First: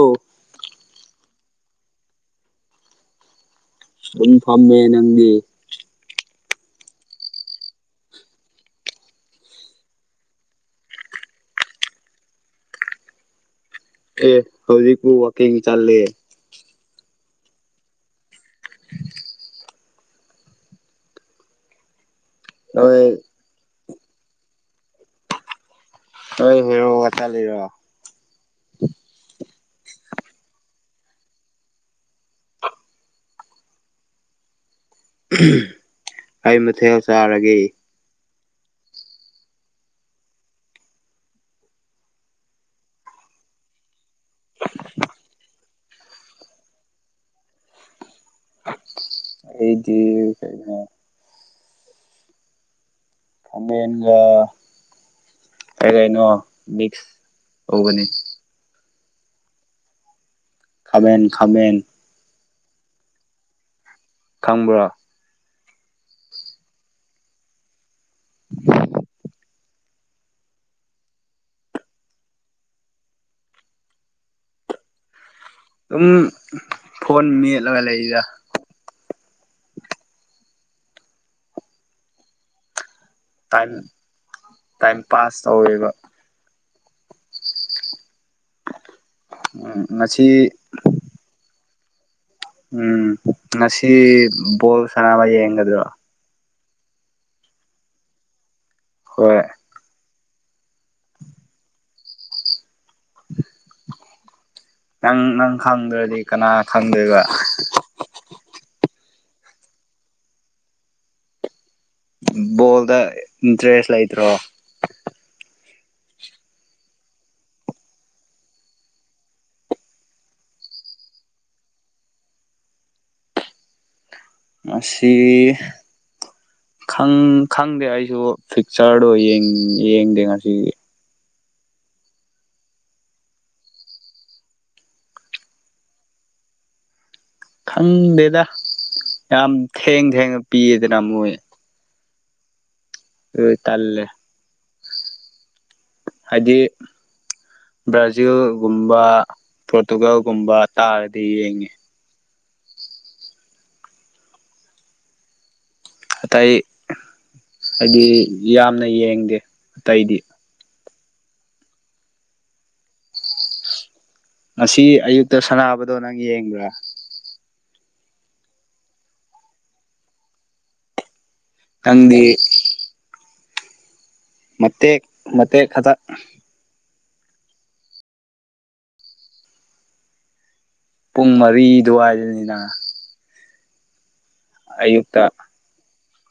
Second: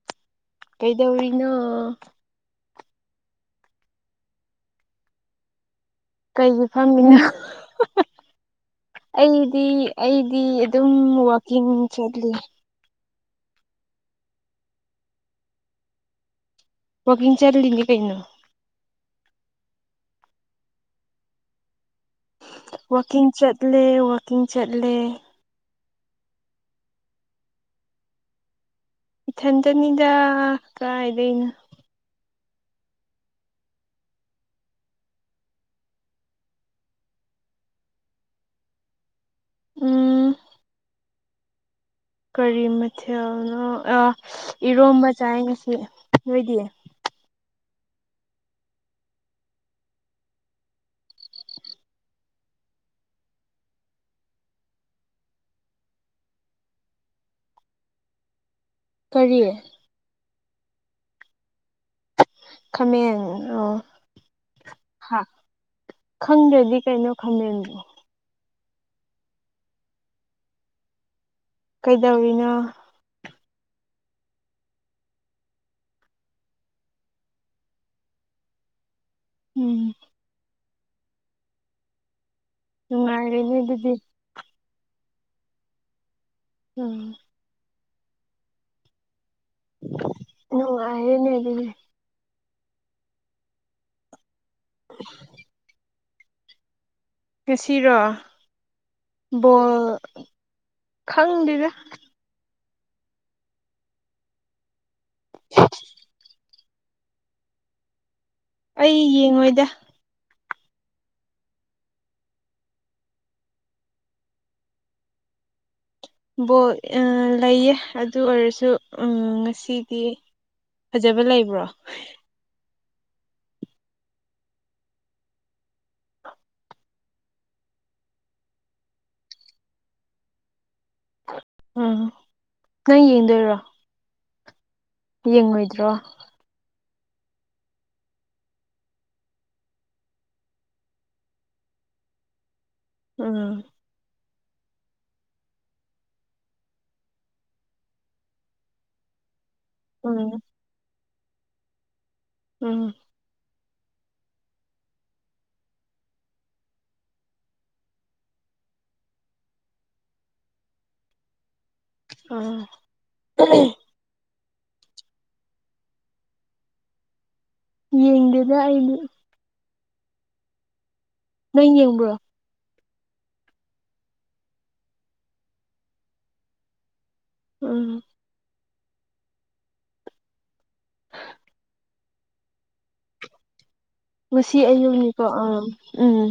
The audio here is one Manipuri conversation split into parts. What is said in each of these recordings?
ꯑꯣ ꯀꯩꯗꯧꯔꯤꯅꯣ ꯑꯗꯨꯝ ꯐꯝꯃꯦ ꯅꯪꯗꯤ ꯀꯩꯒꯤ ꯐꯝꯃꯤꯅꯣ ꯑꯩꯗꯤ ꯑꯩꯗꯤ ꯑꯗꯨꯝ ꯋꯥꯛꯀꯤꯡ ꯆꯠꯂꯤ ꯑꯦ ꯍꯧꯖꯤꯛꯄꯨ ꯋꯥꯀꯤꯡ ꯆꯠꯂ ꯆꯔ ꯂꯒꯦ ꯀꯩꯅꯣ ꯅꯣꯏ ꯋꯥꯀꯤꯡ ꯆꯠꯂ ꯋꯥꯀꯤꯡ ꯆꯠꯂ ꯑꯩꯣꯏ ꯍꯦꯔꯣ ꯉ ꯆ ꯂꯩꯔꯣ ꯏꯊꯟꯇꯅꯤꯗ ꯀꯥꯏꯥꯏꯗꯅ ꯑꯩ ꯃꯊꯦꯜ ꯆꯥꯔꯒꯦ ꯑ ꯀꯔꯤ ꯃꯊꯦꯜꯅꯣ ꯏꯔꯣꯝꯕ ꯆꯥꯏ ꯉꯁꯤ ꯑꯣꯏꯣꯏꯗꯤꯌꯦ ꯑꯩꯗꯤ ꯀ ꯀꯃꯦꯅꯤꯡꯒ ꯀꯩ ꯀꯩꯅꯣ ꯃꯤꯛꯁ ꯇꯒꯅꯤ ꯀꯔꯤꯌꯦ ꯈꯕꯦꯟ ꯈꯕꯦꯟ ꯈꯃ ꯑ ꯈꯪꯕ꯭ꯔꯥ ꯈꯪꯗ꯭ꯔꯗꯤ ꯀꯩꯅꯣ ꯈꯪꯗꯣ ꯀꯩꯗꯧꯔꯤꯅꯣ ꯑꯗꯨꯝ ꯐꯣꯟ ꯃꯦꯠꯂꯒ ꯂꯩꯔꯤꯗ ꯎꯝ ꯅꯨꯡꯉꯥꯏꯔꯦꯅꯦ ꯇꯥꯏꯝ ꯗꯨꯗꯤ ꯇꯥꯏꯝ ꯄꯥꯁ ꯇꯧꯋꯦꯕ ꯎꯝ ꯎꯝ ꯉꯁꯤ ꯅꯨꯡꯉꯥꯏꯔꯦꯅꯦ ꯑꯗꯨꯗꯤ ꯎꯝ ꯉꯁꯤ ꯕꯣꯜ ꯁꯅꯥꯕ ꯌꯦꯡꯒꯗ꯭ꯔꯣ ꯉꯁꯤꯔꯣ ꯍꯣꯏ ꯕꯣꯜ ꯈꯪꯗꯦꯗ ꯅꯪ ꯅꯪ ꯈꯪꯗ꯭ꯔꯗꯤ ꯀꯅꯥ ꯈꯪꯗꯣꯏꯕ ꯑꯩ ꯌꯦꯡꯉꯣꯏꯗ ꯕꯣꯜꯗ ꯏꯟꯇꯔꯦꯁ ꯂꯩꯇ꯭ꯔꯣ ꯕꯣ ꯑꯥ ꯂꯩꯌꯦ ꯑꯗꯨ ꯑꯣꯏꯔꯁꯨ ꯑꯝ ꯉꯁꯤꯗꯤ ꯐꯖꯕ ꯂꯩꯕ꯭ꯔꯣ ꯉꯁꯤ ꯈꯪ ꯈꯪꯗꯦ ꯑꯩꯁꯨ ꯄꯤꯛꯆꯔꯗꯣ ꯌꯦꯡ ꯌꯦꯡꯗꯦ ꯉꯁꯤꯒꯤ ꯎꯝ ꯅꯪ ꯌꯦꯡꯗꯣꯏꯔꯣ ꯌꯦꯡꯉꯣꯏꯗ꯭ꯔꯣ ꯈꯪꯗꯦꯗ ꯌꯥꯝ ꯊꯦꯡ ꯊꯦꯡꯅ ꯄꯤꯌꯦꯗꯅ ꯃꯣꯏ ꯗꯨꯏ ꯎꯝ ꯇꯜꯂꯦ ꯍꯥꯏꯗꯤ ꯕ꯭ꯔꯥꯖꯤꯜꯒꯨꯝꯕ ꯎꯝ ꯄꯣꯔꯇꯨꯒꯜꯒꯨꯝꯕ ꯇꯥꯔꯗꯤ ꯌꯦꯡꯉꯦ ꯎꯝ ꯑꯇꯩ ꯍꯥꯏꯗꯤ ꯌꯥꯝꯅ ꯌꯦꯡꯗꯦ ꯑꯇꯩꯗꯤ ꯑꯥꯥ ꯉꯁꯤ ꯑꯌꯨꯛꯇ ꯁꯅꯥꯕꯗꯣ ꯅꯪ ꯌꯦꯡꯕ꯭ꯔꯥ ꯌꯦꯡꯗꯦꯗ ꯑꯩꯗꯤ ꯅꯪ ꯌꯦꯡꯕ꯭ꯔꯣ ꯇꯪꯗꯤ ꯃꯇꯦꯛ ꯃꯇꯦꯛ ꯈꯛꯇ ꯎꯝ ꯄꯨꯡ ꯃꯔꯤ ꯗꯋ꯭ꯥꯏꯗꯅꯤꯅꯥ ꯉꯁꯤ ꯑꯌꯨꯝꯅꯤꯀꯣ ꯑ ꯎꯝ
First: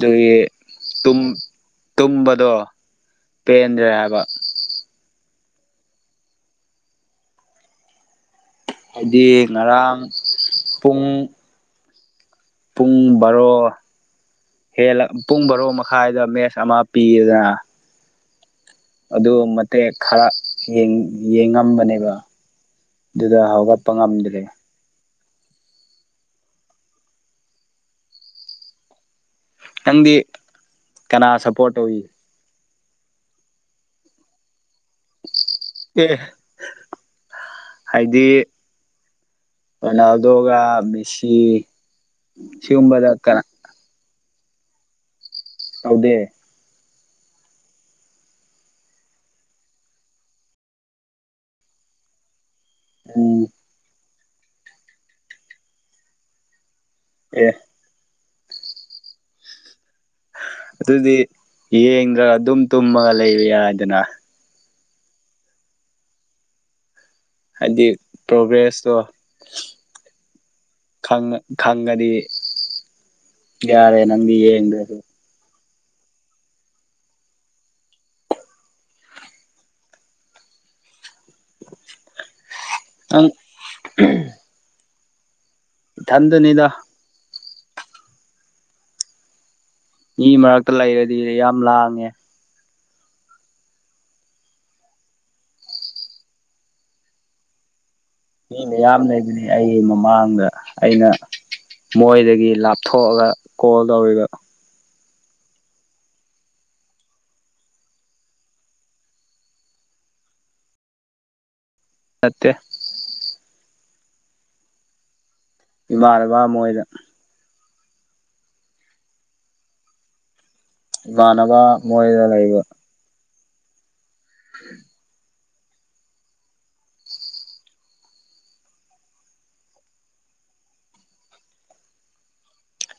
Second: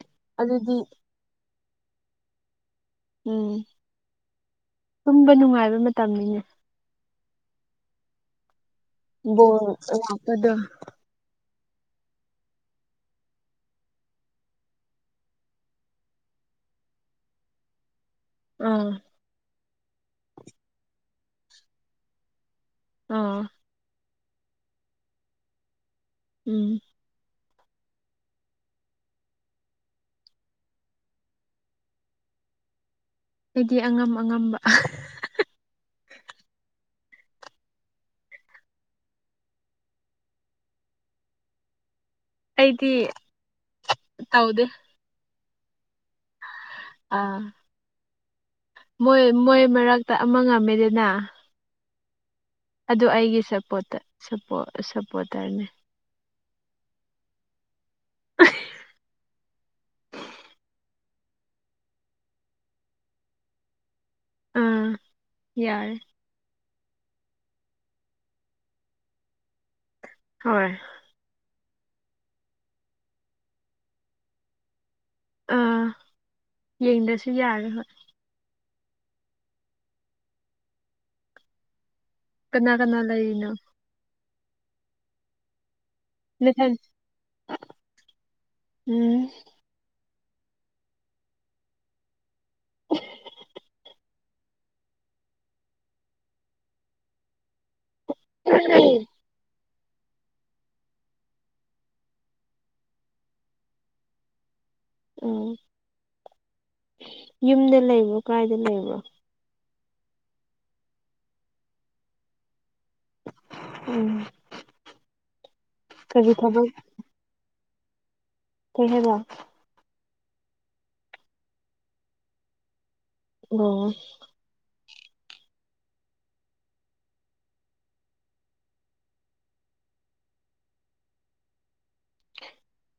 ꯗꯨꯒꯤ ꯑꯗꯨꯗꯤ ꯇꯨꯝ ꯇꯨꯝꯕꯗꯣ ꯎꯝ ꯄꯦꯟꯗꯔ꯭ꯦ ꯍꯥꯏꯕꯥ ꯉꯥꯏꯕ ꯃꯇꯝꯅꯤꯅꯦ ꯍꯥꯏꯗꯤ ꯕꯣꯜ ꯉꯔꯥꯡ ꯂꯥꯛꯄꯗꯣ ꯄꯨꯡ ꯄꯨꯡ ꯕꯥꯔꯣ ꯍꯦꯜꯂ ꯄꯨꯡ ꯕꯔꯣ ꯃꯈꯥꯏꯗ ꯃꯦꯆ ꯑꯃ ꯄꯤꯌꯦꯗꯅ ꯑꯥ ꯑꯗꯨ ꯃꯇꯦꯛ ꯈꯔ ꯌꯦꯡ ꯌꯦꯡꯉꯝꯕꯅꯦꯕ ꯗꯨꯗ ꯑꯥ ꯍꯧꯒꯠꯄ ꯉꯝꯗ꯭ꯔꯦ ꯎꯝ ꯅꯪꯗꯤ ꯀꯅꯥ ꯁꯞꯄꯣꯔꯠ ꯇꯧꯏ ꯑꯩꯗꯤ ꯑꯉꯝ ꯑꯉꯝꯕ ꯑꯦ ꯍꯥꯏꯗꯤ ꯔꯣꯅꯥꯜꯗꯣꯒꯥ ꯝꯦꯁꯤ ꯑꯩꯗꯤ ꯁꯤꯒꯨꯝꯕꯗ ꯀꯅꯥ ꯇꯧꯗꯦ ꯇꯧꯗꯦ ꯑꯥ ꯃꯣꯏ ꯃꯣꯏ ꯃꯔꯛꯇ ꯑꯃ ꯉꯝꯃꯦꯗꯅ ꯑꯗꯨ ꯑꯩꯒꯤ ꯎꯝ ꯁꯄꯣꯔꯠꯇ ꯁꯞꯄꯣ ꯁꯞꯄꯣꯔꯇꯔꯅꯦ ꯑꯦ ꯑꯗꯨꯗꯤ ꯌꯦꯡꯒ꯭ꯔ ꯑꯗꯨꯝ ꯇꯨꯝꯃꯒ ꯂꯩꯕ ꯌꯥꯏꯗꯅ ꯑꯥ ꯌꯥꯔ ꯍꯥꯏꯗꯤ ꯄ꯭ꯔꯣꯒ꯭ꯔꯦꯁꯇꯣ ꯍꯣꯏ ꯈꯪꯉꯗꯤ ꯌꯥꯔꯦ ꯅꯪꯗꯤ ꯌꯦꯡꯗ꯭ꯔꯁꯨ ꯑꯥ ꯌꯦꯡꯗꯁꯨ ꯌꯥꯔꯦ ꯍꯣꯏ ꯀꯅꯥ ꯀꯅꯥ ꯂꯩ ꯅꯪ ꯑꯩꯅ ꯇꯟꯗꯅꯤꯗ ꯅꯊꯟ ꯎꯝ ꯃꯤ ꯃꯔꯛꯇ ꯂꯩꯔꯗꯤ ꯌꯥꯝ ꯂꯥꯡꯉꯦ [inaudible] ꯃꯤ ꯃꯌꯥꯝ ꯂꯩꯕꯅꯤ ꯑꯩ ꯃꯃꯥꯡꯗ ꯑꯩꯅ ꯃꯣꯏꯗꯒꯤ ꯂꯥꯞꯊꯣꯛꯑꯒ ꯀꯣꯜ ꯇꯧꯔꯤꯕ ꯎꯝ ꯌꯨꯝꯗ ꯂꯩꯕ꯭ꯔꯣ ꯀꯥꯏꯗ ꯂꯩꯕ꯭ꯔꯣ ꯃꯠꯇꯦ ꯑ ꯏꯕꯥꯔꯦꯕ ꯃꯣꯏꯗ ꯀꯩꯅꯖ ꯏꯃꯅꯅꯕ ꯃꯣꯗ ꯂꯩ ꯏꯕ ꯑꯣ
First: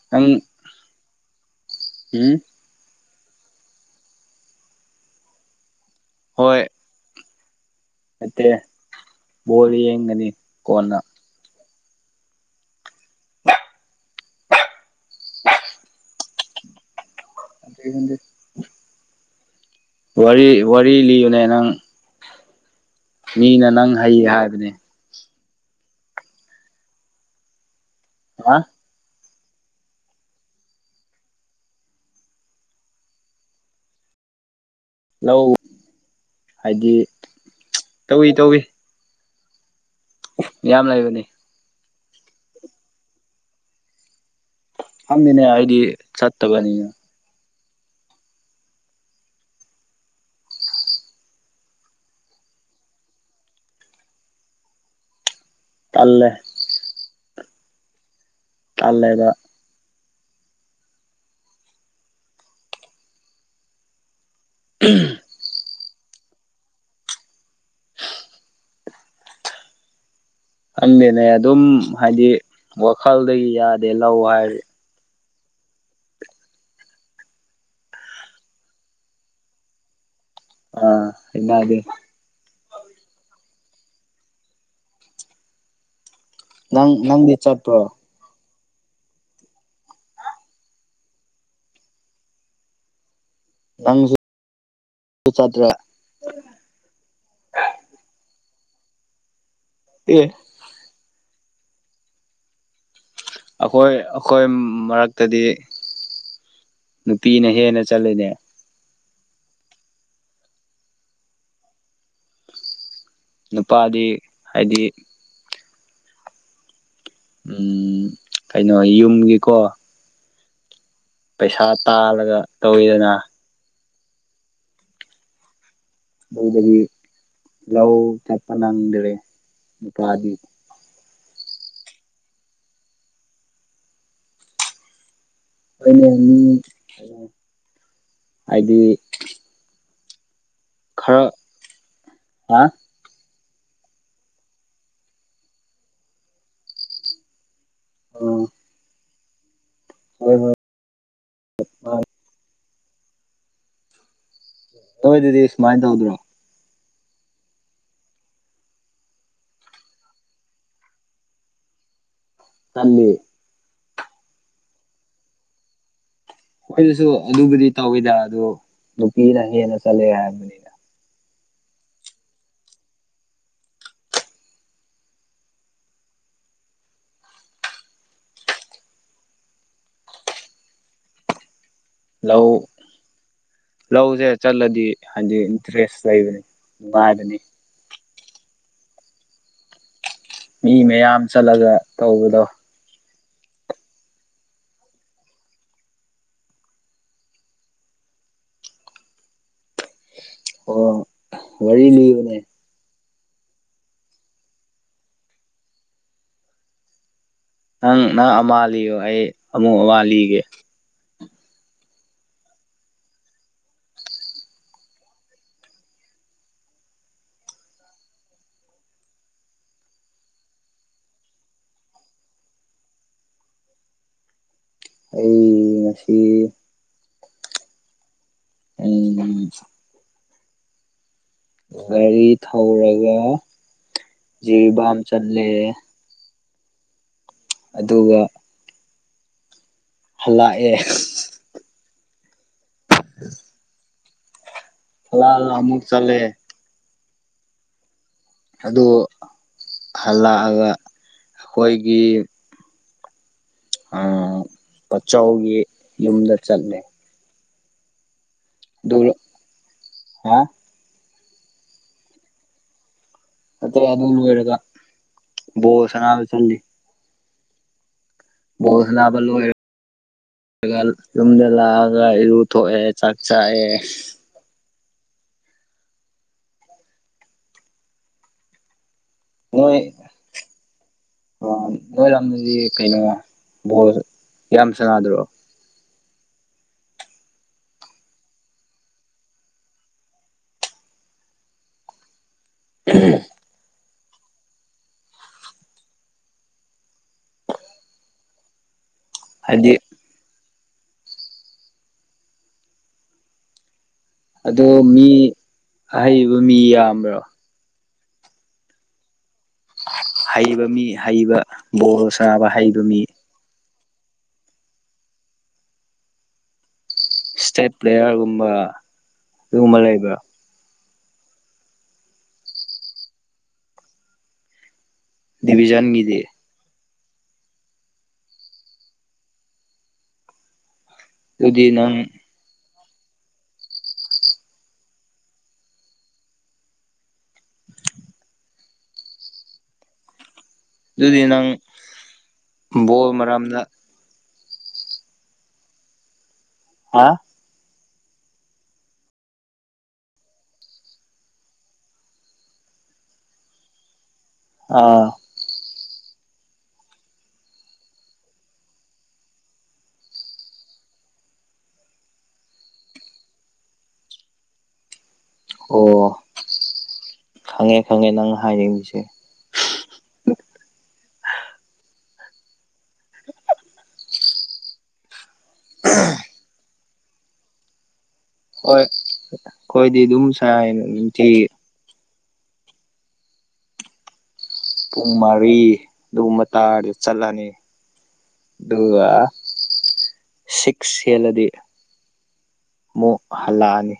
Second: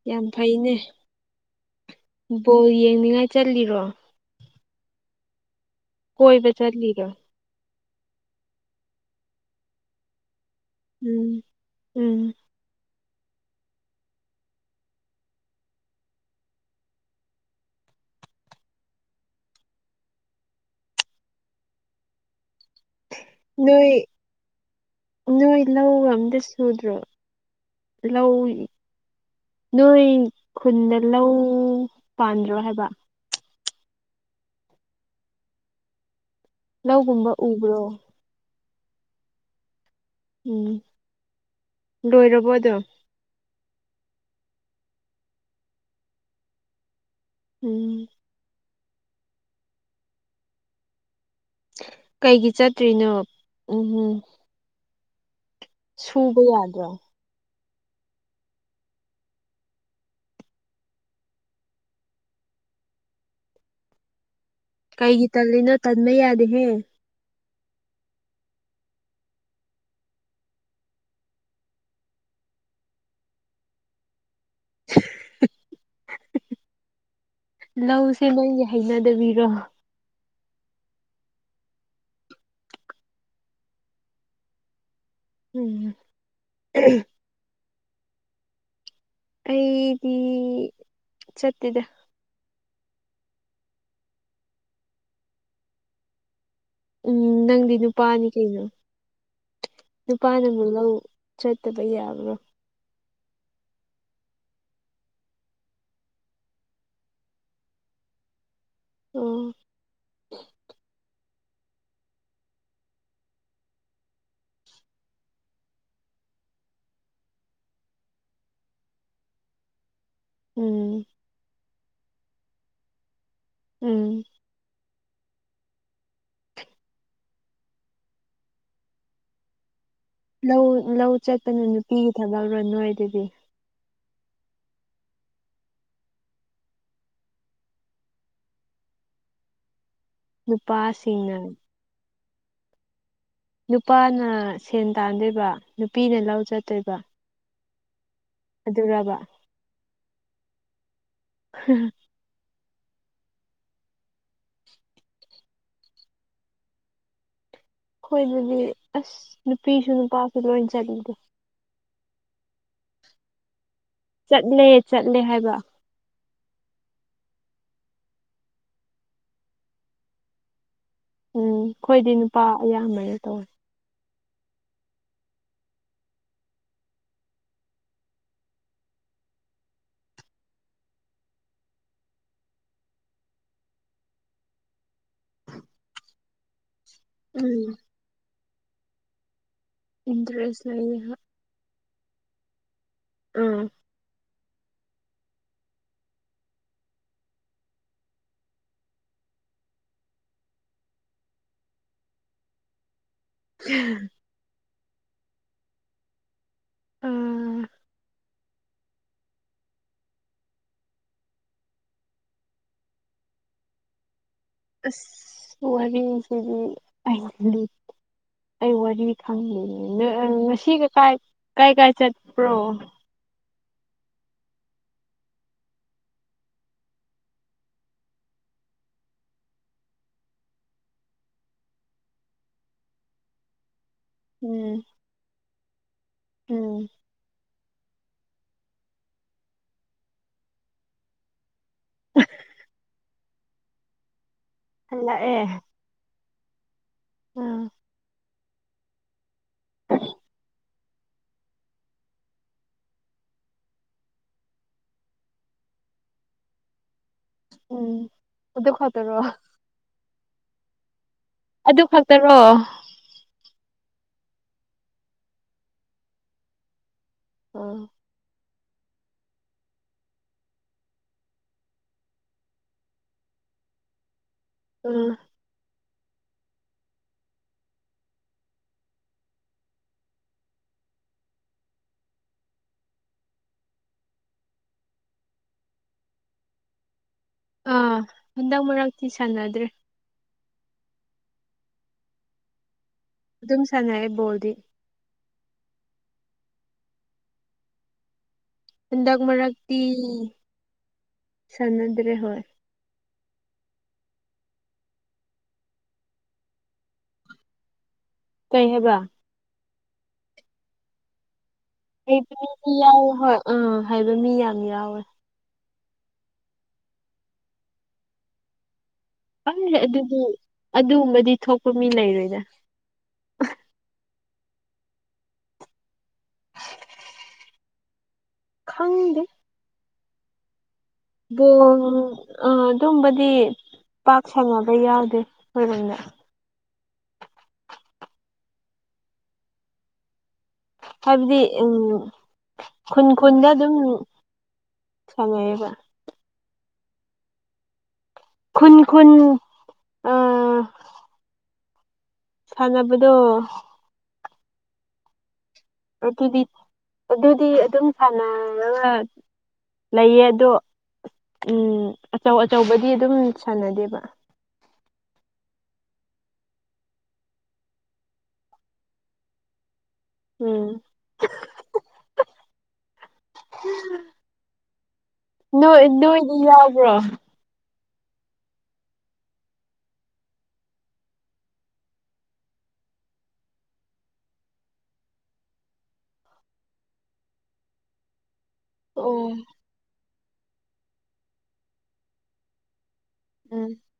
ꯌꯥꯝ ꯅꯪ ꯐꯩꯅꯦ ꯎꯝ ꯕꯣꯜ ꯌꯦꯡꯅꯤꯡꯉꯥꯏ ꯆꯂꯤꯔꯣ ꯀꯣꯏ ꯆꯔꯒ ꯃꯦ ꯣꯔꯤ ꯌꯦꯒꯅꯤ ꯎꯝ ꯎꯝ ꯗ ꯋꯥ ꯋꯥꯔꯤ ꯂꯒꯂꯅꯪ ꯃꯤꯅ ꯅꯣꯏ ꯅꯪ ꯍꯩꯌꯦ ꯍꯥꯏꯕꯅꯦ ꯅꯣꯏ ꯂꯧ ꯑꯝꯇ ꯁꯨꯗ꯭ꯔꯣ ꯂꯧꯏ ꯍꯥ ꯅꯣꯏ ꯈꯨꯟꯗ ꯂꯧ ꯄꯥꯟꯗ꯭ꯔꯣ ꯍꯥꯏꯕ ꯂꯧ ꯍꯥꯏꯗꯤ ꯂꯧꯒꯨꯝꯕ ꯎꯕ꯭ꯔꯣ ꯇꯧꯏꯤ ꯇꯧꯏ ꯌꯥꯝ ꯂꯩꯕꯅꯤ ꯂꯣꯏꯔꯕꯣꯗꯣ ꯑꯃꯤꯅꯦ ꯑꯩꯗꯤ ꯆꯠ ꯇꯀꯅꯤ ꯎꯝ ꯀꯩꯒꯤ ꯆꯠꯇ꯭ꯔꯤꯅꯣ ꯎꯝ ꯎꯝ ꯇꯜꯂꯦ ꯁꯨꯕ ꯌꯥꯗ꯭ꯔꯣ ꯇꯂꯦꯕ ꯀꯩꯒꯤ ꯇꯜꯂꯤꯅꯣ ꯇꯟꯕ ꯌꯥꯗꯦꯍꯦ ꯈꯪꯗꯦꯅꯦ ꯑꯗꯨꯝ ꯍꯥꯏꯗꯤ ꯋꯥꯈꯜꯗꯒꯤ ꯌꯥꯗꯦ ꯂꯧ ꯍꯥꯏꯔ [inaudible] ꯂꯧꯁꯦ ꯅꯣꯏꯒꯤ ꯍꯩꯅꯗꯕꯤꯔꯣ ꯑꯥ ꯏꯟꯅꯗꯤ ꯎꯝ ꯅꯪ ꯅꯪꯗꯤ ꯆꯠꯠꯇꯣ ꯑꯩꯗꯤ ꯆꯠꯇꯗ ꯅꯪꯁꯨ ꯆꯠꯇ꯭ꯔꯦ ꯎꯝ ꯅꯪꯗꯤ ꯅꯨꯄꯥꯅꯤ ꯀꯩꯅꯣ ꯑꯦ ꯅꯨꯄꯥꯅ ꯑꯃꯨꯛ ꯂꯧ ꯆꯠꯇꯕ ꯌꯥꯕ꯭ꯔꯥ ꯑꯩꯈꯣꯏ ꯑꯩꯈꯣꯏ ꯃꯔꯛꯇꯗꯤ ꯅꯨꯄꯤꯅ ꯍꯦꯟꯅ ꯆꯠꯂꯅꯦ ꯑꯣ ꯅꯨꯄꯥꯗꯤ ꯍꯥꯏꯗꯤ ꯎꯝ ꯀꯩꯅꯣ ꯌꯨꯝꯒꯤꯀꯣ ꯎꯝ ꯄꯩꯁꯥ ꯇꯥꯜꯂꯒ ꯇꯧꯋꯤꯗꯅ ꯎꯝ ꯑꯗꯨꯗꯗꯤ ꯂꯎ ꯆꯄꯅꯪꯗꯦ ꯂꯧ ꯂꯧ ꯆꯠꯄꯅꯣ ꯅꯨꯄꯤꯒꯤ ꯊꯛ ꯂꯧꯔ ꯅꯣꯏꯣꯏ ꯑꯗꯨꯗꯤ ꯑꯩꯅ ꯍꯥꯏꯗꯤ ꯈꯔ ꯅꯨꯄꯥꯁꯤꯅꯅꯦ ꯍꯥ ꯅꯨꯄꯥꯅ ꯁꯦꯟ ꯇꯥꯟꯗꯣꯏꯕ ꯅꯨꯄꯤꯅ ꯂꯧ ꯆꯠꯇꯣꯏꯕ ꯑꯗꯨꯗ ꯔꯕ ꯍ ꯍ ꯇꯧꯋꯦ ꯑꯗꯨꯗꯤ ꯁꯨꯃꯥꯏꯅ ꯇꯧꯗ꯭ꯔꯣ ꯍꯈꯣꯏꯗꯗꯤ ꯑꯁ ꯅꯨꯄꯤꯁꯨ ꯅꯨꯄꯥꯁꯨ ꯂꯣꯏ ꯆꯠꯂꯤꯗꯦ ꯆꯥꯟꯅꯤ ꯆꯠꯂꯦ ꯆꯠꯂꯦ ꯍꯥꯏꯕ ꯃꯣꯏꯗꯨꯁꯨ ꯑꯗꯨꯕꯨꯗꯤ ꯇꯧꯋꯤꯗ ꯑꯗꯨ ꯅꯨꯄꯤꯅ ꯍꯦꯟꯅ ꯆꯠꯂꯦ ꯍꯥꯏꯕꯅꯤꯅ ꯎꯝ ꯑꯩꯈꯣꯏꯗꯤ ꯅꯨꯄꯥ ꯑꯌꯥꯝꯕꯅ ꯇꯧꯋꯦ ꯂꯧ ꯂꯧꯁꯦ ꯆꯠꯂꯗꯤ ꯍꯥꯏꯗꯤ ꯏꯟꯇꯔꯦꯁ ꯂꯩꯕꯅꯤ ꯋꯥ ꯑꯗꯨꯅꯤ ꯎꯝ ꯏꯟꯇꯔꯦꯁ ꯃꯤ ꯂꯩꯌꯦ ꯃꯌꯥꯝ ꯆꯠꯂꯒ ꯇꯧꯕꯗꯣ ꯎꯝ ꯑꯣ ꯋꯥꯔꯤ ꯂꯑꯣꯅꯦ ꯎꯝ ꯑꯥ ꯅꯪ ꯅꯪ ꯑꯃ ꯂꯤꯌꯣ ꯑꯩ ꯑꯃꯨꯛ ꯑꯃ ꯂꯤꯒꯦ ꯑꯁ ꯋꯥꯔꯤꯁꯤꯗꯤ ꯑꯗꯤ ꯑꯩ ꯋꯥꯔꯤ ꯈꯪꯅꯤꯡꯉꯦ ꯉꯁꯤꯒꯥꯏ ꯀꯥꯏ ꯀꯥꯏ ꯆꯠꯄ꯭ꯔꯣ ꯑꯩ ꯃꯁꯤꯁꯤ ꯑꯦ ꯒꯥꯔꯤ ꯊꯧꯔꯒ ꯎꯝ ꯖꯤꯔꯤꯕꯥꯝ ꯆꯠꯂꯦꯦ ꯎꯝ ꯑꯗꯨꯒ ꯍꯜ ꯂꯥꯛꯑ [unintelligible] [unintelligible] ꯐꯂ ꯑꯃꯃꯨꯛ ꯆꯂꯦ ꯑꯝ ꯑꯗꯨ ꯍꯜꯂꯛꯑꯒ ꯑꯩꯈꯣꯏꯒꯤ ꯄꯆꯥꯎꯒꯤ ꯌꯨꯝꯗ ꯆꯠꯂꯦ ꯎꯝ ꯑꯗꯨꯗ ꯈꯇꯔ ꯑꯗꯨ ꯋꯥ ꯍꯥ ꯑꯗꯨ ꯈꯛꯇꯔꯣ ꯑꯇꯩ ꯌꯥ ꯑꯗꯨ ꯑꯣꯏꯔꯒ ꯣꯁꯅ ꯆꯜꯂꯤ ꯑꯣ ꯣꯁ ꯂꯕꯜꯂꯣ ꯌꯨꯝꯗ ꯂꯥꯛꯑꯒ ꯏꯔꯨ ꯊꯣꯛꯑꯦ ꯆꯥꯛ ꯆꯥꯛꯑꯦ ꯎꯝ ꯃꯣꯏ ꯅꯣꯏꯔꯗꯗꯤ ꯀꯩꯅꯣ ꯚꯣ ꯌꯥꯝ ꯁꯅꯗ꯭ꯔꯣ ꯑꯥ ꯍꯟꯗꯛ ꯃꯔꯛꯇꯤ ꯁꯥꯟꯅꯗ꯭ꯔꯦ ꯎꯝ ꯑꯗꯨꯝ ꯁꯥꯟꯅꯑꯦ ꯕꯣꯜꯗꯤ ꯍꯟꯗꯛ ꯍꯥꯏꯗꯤ ꯃꯔꯛꯇꯤ ꯁꯥꯟꯅꯗ꯭ꯔꯦ ꯍꯣꯏ ꯑꯗꯣ ꯃꯤ ꯑꯍꯩꯕ ꯃꯤ ꯌꯥꯝꯕ꯭ꯔꯣ ꯀꯩꯍꯕ ꯍꯩꯕ ꯃꯤ ꯍꯩꯕ ꯕꯣꯜ ꯍꯕ ꯁꯥꯟꯅꯕ ꯃꯤ ꯍꯩꯕ ꯌꯥꯎꯋꯦ ꯍꯣꯏ ꯎꯝ ꯍꯩꯕ ꯃꯤ ꯌꯥꯝ ꯌꯥꯎꯋꯦ ꯁꯇꯦꯠ ꯄ꯭ꯂꯦꯌꯥꯔꯒꯨꯝꯕ ꯐꯔꯦ ꯑꯗꯨꯗꯤ ꯑꯗꯨꯒꯨꯝꯕꯗꯤ ꯊꯣꯛꯄ ꯃꯤ ꯂꯩꯔꯣꯏꯗ ꯗꯤꯚꯖꯟꯒꯤꯗꯤꯦ ꯈꯪꯗꯦ ꯑꯗꯨꯗꯤ ꯅꯪ ꯑ ꯑꯗꯨꯝꯕꯗꯤ ꯄꯥꯛ ꯁꯟꯅꯕ ꯌꯥꯎꯗꯦ ꯈꯣꯏꯕꯨꯝꯗ ꯑꯗꯨꯗꯤ ꯍꯥꯏꯕꯗꯤ ꯅꯪ ꯎꯝ ꯈꯨꯟ ꯕꯣꯜ ꯈꯨꯟꯗ ꯃꯔꯝꯗ ꯑꯗꯨꯝ ꯆꯉꯥꯏꯕ ꯍꯥ ꯈꯨꯟ ꯈꯨꯟ ꯑ ꯁꯕꯗꯣ ꯑꯥ ꯑꯗꯨꯗꯤ ꯑꯗꯨꯗꯤ ꯑꯗꯨꯝ ꯁꯥꯟꯅꯔꯒ ꯂꯩꯌꯦ ꯑꯗꯣ ꯎꯝ ꯑꯆꯧ ꯑꯆꯧꯕꯗꯤ ꯑꯗꯨꯝ ꯁꯥꯟꯅꯗꯦꯕ ꯑꯣ ꯈꯪꯉꯦ ꯈꯪꯉꯦ ꯅꯪ ꯍꯥꯏꯅꯤꯡꯃꯤꯁꯦ ꯎꯝ ꯣꯏ ꯅꯣꯏꯗꯤ ꯌꯥꯎꯕ꯭ꯔꯣ ꯍꯣꯏ ꯀꯣꯏꯗꯤꯗꯨ ꯎꯝꯁꯗꯤ ꯄꯨꯡ ꯃꯔꯤ ꯑꯗꯨꯒꯨꯝꯕ ꯇꯥꯔꯗꯤ ꯆꯠꯂꯅꯤ ꯑꯗꯨꯒ ꯑꯣ ꯁꯤꯛꯁꯂꯗꯤ ꯃ ꯎꯝ ꯍꯜꯂꯑꯅꯤ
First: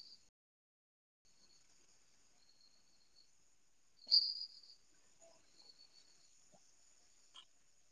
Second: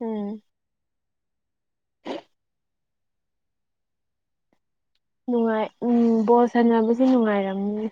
ꯎꯝ ꯅꯨꯡꯉꯥꯏ ꯎꯝ ꯕꯣꯜ ꯁꯥꯟꯅꯕꯁꯦ ꯅꯨꯡꯉꯥꯏꯔꯝꯅꯤ